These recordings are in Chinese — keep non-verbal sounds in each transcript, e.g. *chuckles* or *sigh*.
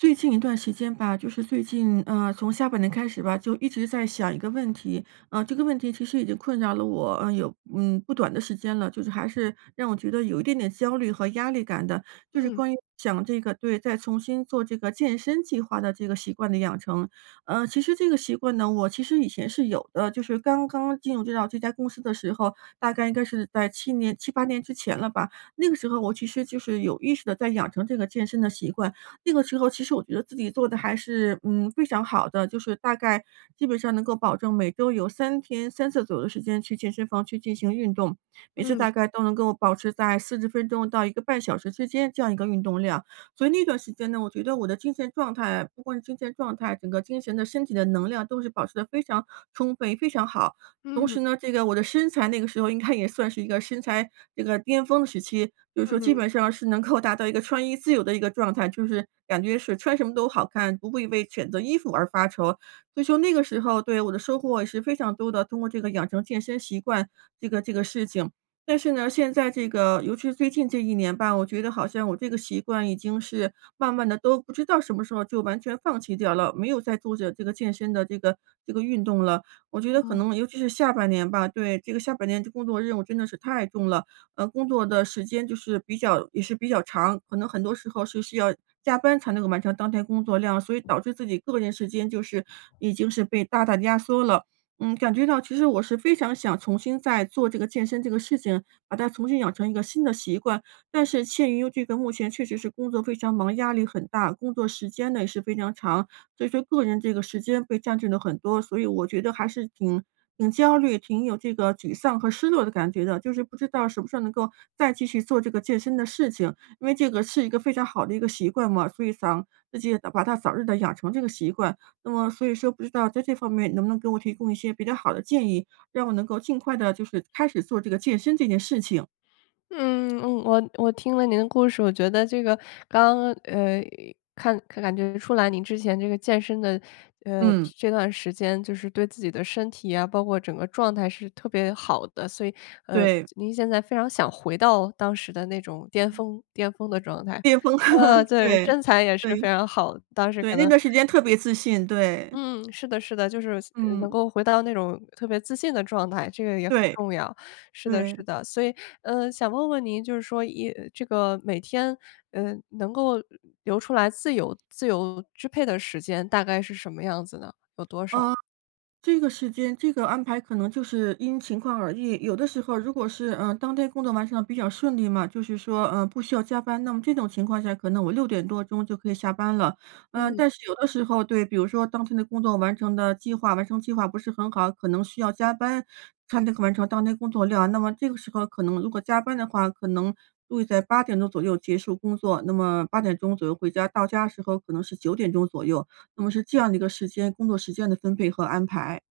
最近一段时间吧，就是最近，呃，从下半年开始吧，就一直在想一个问题，啊，这个问题其实已经困扰了我有，呃，嗯，不短的时间了，就是还是让我觉得有一点点焦虑和压力感的。就是嗯。关于想这个对，再重新做这个健身计划的这个习惯的养成，呃，其实这个习惯呢，我其实以前是有的，就是刚刚进入到这家公司的时候，大概应该是在7年7-8年之前了吧。那个时候我其实就是有意识地在养成这个健身的习惯。那个时候其实我觉得自己做得还是，嗯，非常好的，就是大概基本上能够保证每周有3天3次左右的时间去健身房去进行运动，每次嗯。大概都能够保持在40分钟到1个半小时之间这样一个运动量。所以那段时间呢，我觉得我的精神状态不光是精神状态，整个精神的身体的能量都是保持得非常充分也非常好。同嗯。时呢，这个我的身材那个时候应该也算是一个身材这个巅峰的时期，就是说基嗯。本上是能够 *chuckles* 达到一个穿衣自由的一个状态，就是感觉是穿什么都好看，不会为选择衣服而发愁，所以说那个时候，对，我的收获也是非常多的，通过这个养成健身习惯这个这个事情。但是呢，现在这个，尤其是最近这1年吧，我觉得好像我这个习惯已经是慢慢地都不知道什么时候就完全放弃掉了，没有在做着健身的这个这个运动了。我觉嗯得可嗯。能尤其是下半年吧，对，这个下半年的工作任务真的是太重了，嗯，工作的时间就是比较也是比较长，可能很多时候是需要加班才能够完成当天工作量，所以导致自己个人时间就是已经是被大大压缩了。嗯，感觉到其实我是非常想重新再做这个健身这个事情，把它重新养成一个新的习惯，但是陷于这个目前确实是工作非常忙，压力很大，工作时间呢也是非常长，所以说个人这个时间被占据了很多，所以我觉得还是挺挺焦虑，挺有这个沮丧和失落的感觉的，就是不知道什么时候能够再继续做这个健身的事情，因为这个是一个非常好的一个习惯嘛，所以想自己把它早日地养成这个习惯。那么所以说不知道在这方面能不能给我提供一些比较好的建议？让我能够尽快地就是开始做这个健身这件事情。嗯，嗯，我我听了您的故事，我觉得这个刚呃，看感觉出来您之前这个健身的，呃，嗯。这段时间就是对自己的身体啊，包括整个状态是特别好的，所以，呃，对。您现在非常想回到当时的那种巅峰巅峰的状态。巅峰。呃 *laughs* 对，对，身材也是对，非常好的，当时对，可那能段时间特别自信，对。嗯，是的是的，就是能嗯。够回到那种特别自信的状态，这个也很对。重要。是的是对。的，所以，呃，想问问您就是说，一这个每天，呃，能够留出来自由自由支配的时间大概是什么样子呢？有多少？嗯，这个时间这个安排可能就是因情况而异。有的时候如果是，呃，当天工作完成得比较顺利嘛，就是说，呃，不需要加班，那么这种情况下可能我6点多钟就可以下班了。呃，嗯。但是有的时候，对，比如说当天的工作完成的计划完成计划不是好，可能需要加班才能够完成当天工作量，那么这个时候可能如果加班的话，可能会在8点钟左右结束工作，那么8点钟左右回家，到家时候可能是9点钟左右，那么是这样的一个时间工作时间的分配和安排，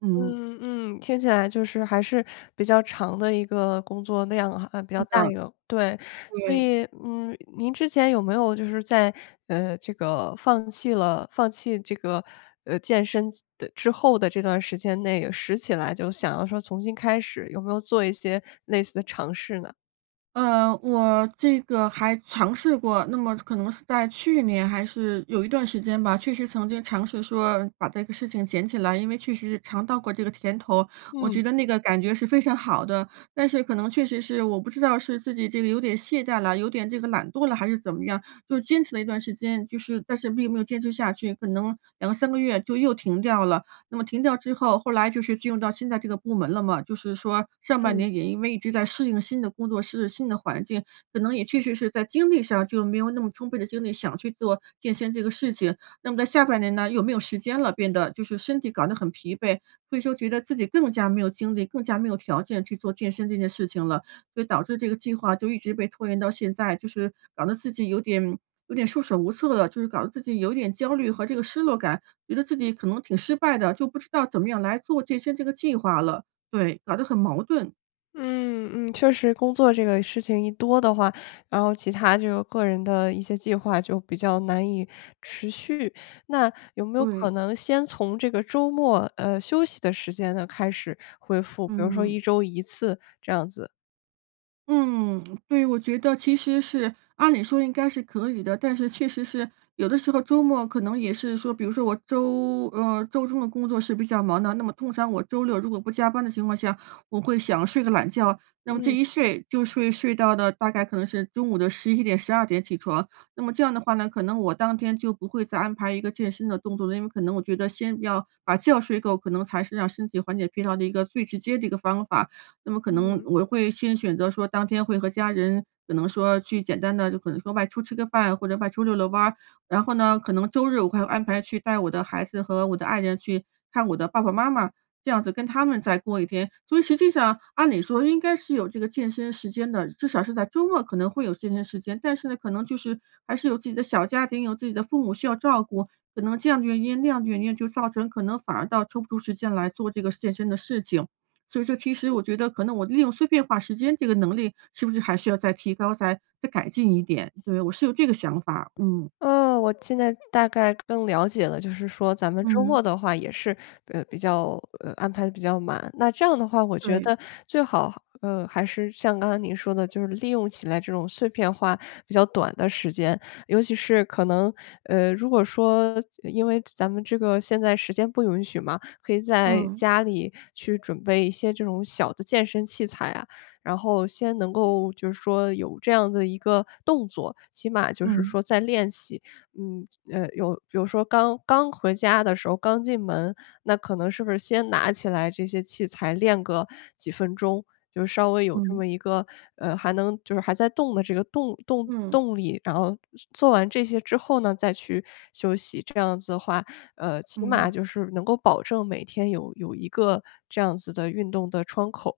嗯。嗯嗯，听起来就是还是比较长的一个工作量啊，比较是大的。一个。对，所对。以，嗯，您之前有没有就是在，呃，这个放弃了放弃这个，呃，健身的之后的这段时间内，拾起来就想要说重新开始，有没有做一些类似的尝试呢？呃，我这个还尝试过，那么可能是在去年还是有一段时间吧，确实曾经尝试说把这个事情捡起来，因为确实尝到过这个甜头，我嗯。觉得那个感觉是非常好的。但是可能确实是我不知道是自己这个有点懈怠了，有点这个懒惰了还是怎么样，就坚持了一段时间，就是但是并没有坚持下去，可能2-3个月就又停掉了。那么停掉之后，后来就是进入到现在这个部门了嘛，就是说上半嗯。年也因为一直在适应新的工作室新的环境，可能也确实是在精力上就没有那么充分的精力，想去做健身这个事情。那么在下半年呢，又没有时间了变得，就是身体搞得很疲惫，所以说觉得自己更加没有精力，更加没有条件去做健身这件事情了。所以导致这个计划就一直被拖延到现在，就是搞得自己有点有点束手无策了，就是搞得自己有点焦虑和这个失落感，觉得自己可能挺失败的，就不知道怎么样来做健身这个计划了，对，搞得很矛盾。嗯嗯，确实工作这个事情一多的话，然后其他就个人的一些计划就比较难以持续。那有没有对。可能先从这个周末，呃，休息的时间呢开始恢复，比如说嗯。1周1次这样子。嗯，对，我觉得其实是按理说应该是可以的，但是确实是有的时候周末可能也是说，比如说我周呃，周中的工作是比较忙的，那么通常我周六如果不加班的情况下，我会想睡个懒觉，那么这嗯。一睡就睡睡到了大概可能是中午的11点12点起床，那么这样的话呢，可能我当天就不会再安排一个健身的动作了。因为可能我觉得先要把觉睡够，可能才是让身体缓解疲劳的一个最直接的一个方法。那么可能嗯。我会先选择说当天会和家人可能说去简单的，就可能说外出吃个饭或者外出溜溜弯儿，然后呢，可能周日我会安排去带我的孩子和我的爱人去看我的爸爸妈妈，这样子跟他们再过一天。所以实际上按理说应该是有这个健身时间的，至少是在周末可能会有健身时间，但是呢，可能就是还是有自己的小家庭，有自己的父母需要照顾，可能这样的原因那样的原因，就造成可能反而倒抽不出时间来做这个健身的事情。所以说其实我觉得可能我利用碎片化时间这个能力是不是还需要再提高，再再改进一点？对，我是有这个想法，嗯。呃，我现在大概更了解了，就是说咱们周末嗯。的话也是，呃，比较呃，安排得比较满。那这样的话我觉对。得最好，呃，还是像刚才您说的就是利用起来这种碎片化比较短的时间，尤其是可能呃，如果说就因为咱们这个现在时间不允许嘛，可以在嗯。家里去准备一些这种小的健身器材啊。然后先能够就是说有这样子一个动作，起码就是嗯。说在练习。嗯，呃，有比如说刚刚回家的时候刚进门，那可能是不是先拿起来这些器材练个几分钟，就稍微有这嗯。么一个呃，还能就是还在动的这个动动嗯。动力，然后做完这些之后呢，再去休息，这样子的话，呃，起码嗯。就是能够保证每天有有一个这样子的运动的窗口。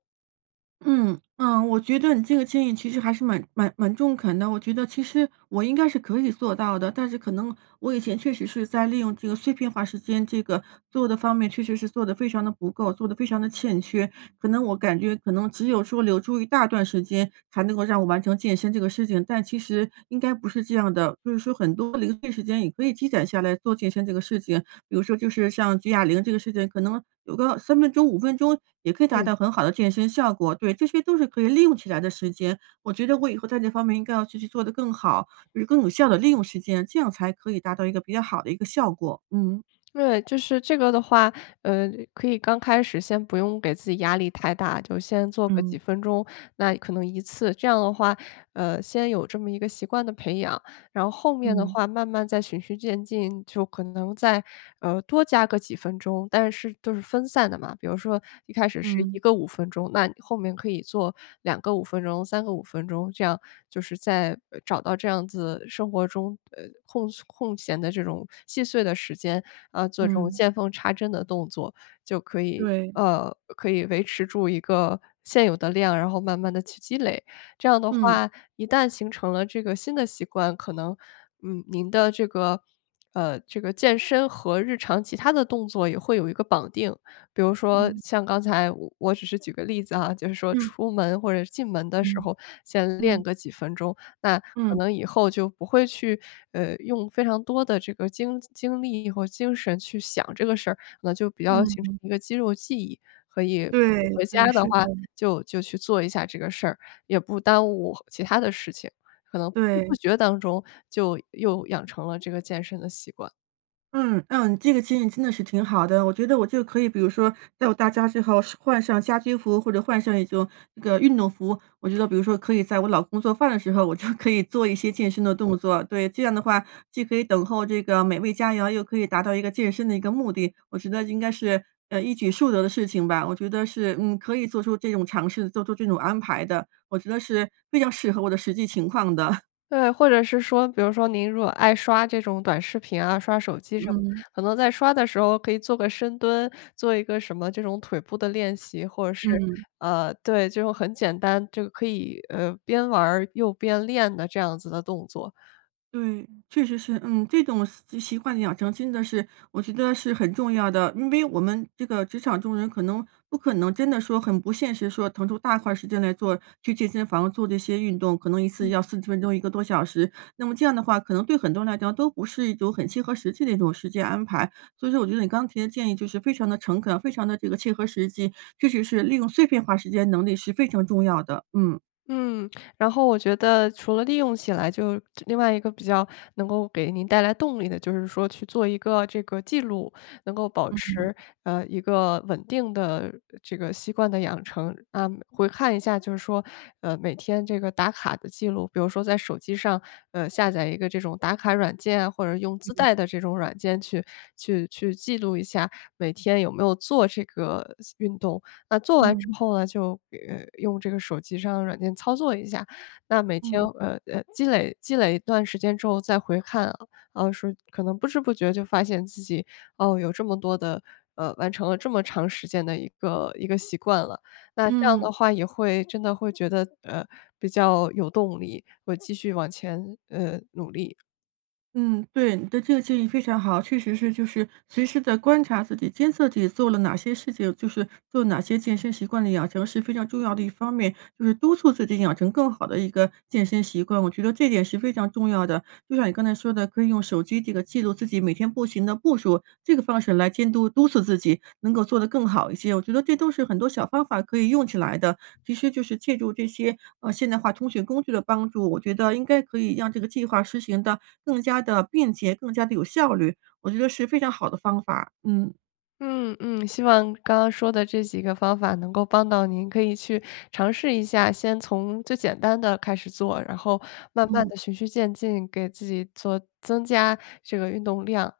嗯，呃，我觉得你这个建议其实还是蛮蛮蛮中肯的，我觉得其实我应该是可以做到的，但是可能我以前确实是在利用这个碎片化时间，这个做的方面确实是做的非常的不够，做的非常的欠缺，可能我感觉可能只有说留住一大段时间才能够让我完成健身这个事情，但其实应该不是这样的，就是说很多零碎时间也可以积攒下来做健身这个事情，比如说就是像举哑铃这个事情，可能有个3分钟、5分钟也可以达嗯。到很好的健身效果，对，这些都是可以利用起来的时间，我觉得我以后在这方面应该要继续做的更好，就是更有效的利用时间，这样才可以达到一个比较好的一个效果，嗯。对，就是这个的话，呃，可以刚开始先不用给自己压力太大，就先做个几嗯。分钟，那可能一次，这样的话，呃，先有这么一个习惯的培养，然后后面的嗯。话慢慢再循序渐进，就可能再，呃，多加个几分钟，但是都是分散的嘛，比如说一开始是1嗯。个5分钟，那你后面可以做2个5分钟，3个5分钟，这样就是在，找到这样子生活中，呃，空空闲的这种细碎的时间，呃，做这种嗯。见缝插针的动作，就可以对。呃，可以维持住一个现有的量，然后慢慢地去积累，这样的嗯。话一旦形成了这个新的习惯，可能，嗯，您的这个呃，这个健身和日常其他的动作也会有一个绑定。比如说嗯。像刚才，我只是举个例子啊，就是说嗯。出门或者是进门的时嗯。候先嗯。练个几分钟，那可嗯。能以后就不会去，呃，用非常多的这个精精力和精神去想这个事儿，那就比较嗯形成哼。一个肌肉记忆，所以不对，回家对，的是的。话就就去做一下这个事儿，也不耽误其它的事情，可能不知不对。觉当中就又养成了这个健身的习惯。嗯，嗯，这个情景真的是挺好的。我觉得，我就可以比如说，等到到家之后换上家居服，或者换上一种那个运动服，我觉得比如说，可以在我老公做饭的时候，我就 *chuckles* 可以做一些嗯。健身的动作。对，这样的话，既可以等候这个美味佳肴，又可以达到一个健身的一个目的。我觉得应该是，呃，一举数得的事情吧。我觉得是，嗯，可以做出这种尝试，做出这种安排的，我觉得是比较适合我的实际情况的。*chuckles* 对，或者是说，比如说，您如果爱刷这种短视频啊、刷手机什么，嗯。可能在刷的时候可以做个深蹲，做一个什么这种腿部的练习，或者是，嗯。呃，对，就很简单，就可以，呃，边玩儿，又边练的这样子的动作。对，确实是，嗯，这种习习惯养成，真的是我觉得是很重要的，因为我们这个职场中人，可能不可能真的说很不现实说，腾出大块儿时间来做去健身房，做这些运动，可能1次嗯。要40分钟1个多小时，那么这样的话，可能对很多人来讲，都不是一种很切合实际的一种时间安排，所以说我觉得你刚提的建议就是非常地诚恳，非常地这个切合实际，确实是利用碎片化时间能力是非常重要的。嗯。嗯，然后我觉得除了利用起来就另外一个比较能够给您带来动力的就是说去做一个这个记录，能够保嗯。持，呃，一个稳定的这个习惯的养成。啊，回看一下就是说，呃，每天这个打卡的记录，比如说在手机上，呃，下载一个这种打卡软件啊，或者用自嗯。带的这种软件去去去记录一下每天有没有做这个运动。那做完之嗯。后呢，就，呃，用这个手机上的软件操作一下，那每天，嗯。呃，积累积累一段时间之后再回看，啊，说可能不知不觉就发现自己，哦，有这么多的呃，完成了这么长时间的一个一个习惯了。那这样嗯。的话也会真的会觉得，呃，比较有动力，会继续往前，呃，努力。嗯，对，你的这个建议非常好。确实是就是随时的观察自己，监测自己做了哪些事情，就是做哪些健身习惯的养成是非常重要的一方面，就是督促自己养成更好的一个健身习惯，我觉得这点是非常重要的。就像你刚才说的，可以用手机这个记录自己每天步行的步数，这个方式来监督，督促自己能够做得更好一些。我觉得这都是很多小方法可以用起来的，其实就是借助这些，呃，现代化通讯工具的帮助，我觉得应该可以让这个计划实行的更加地便捷，更加地有效率。我觉得是非常好的方法，嗯。嗯嗯，希望刚刚说的这几个方法能够帮到您，可以去尝试一下。先从最简单的开始做，然后慢慢嗯。地循序渐进给自己做增加这个运动量。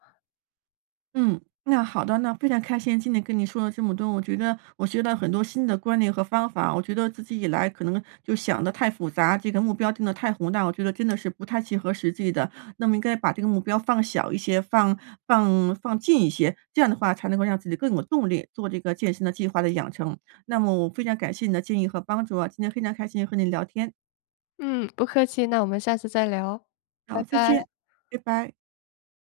嗯，那好的，那非常开心今天跟你说了这么多，我觉得我学到很多新的观念和方法。我觉得自己以来可能就想的太复杂，这个目标定的太宏大，我觉得真的是不太切合实际的。那么应该把这个目标放小一些，放放放近一些，这样的话才能够让自己更有动力做这个健身的计划的养成。那么我非常感谢你的建议和帮助啊，今天非常开心和你聊天。嗯，不客气，那我们下次再聊，拜好，再拜。见，拜拜。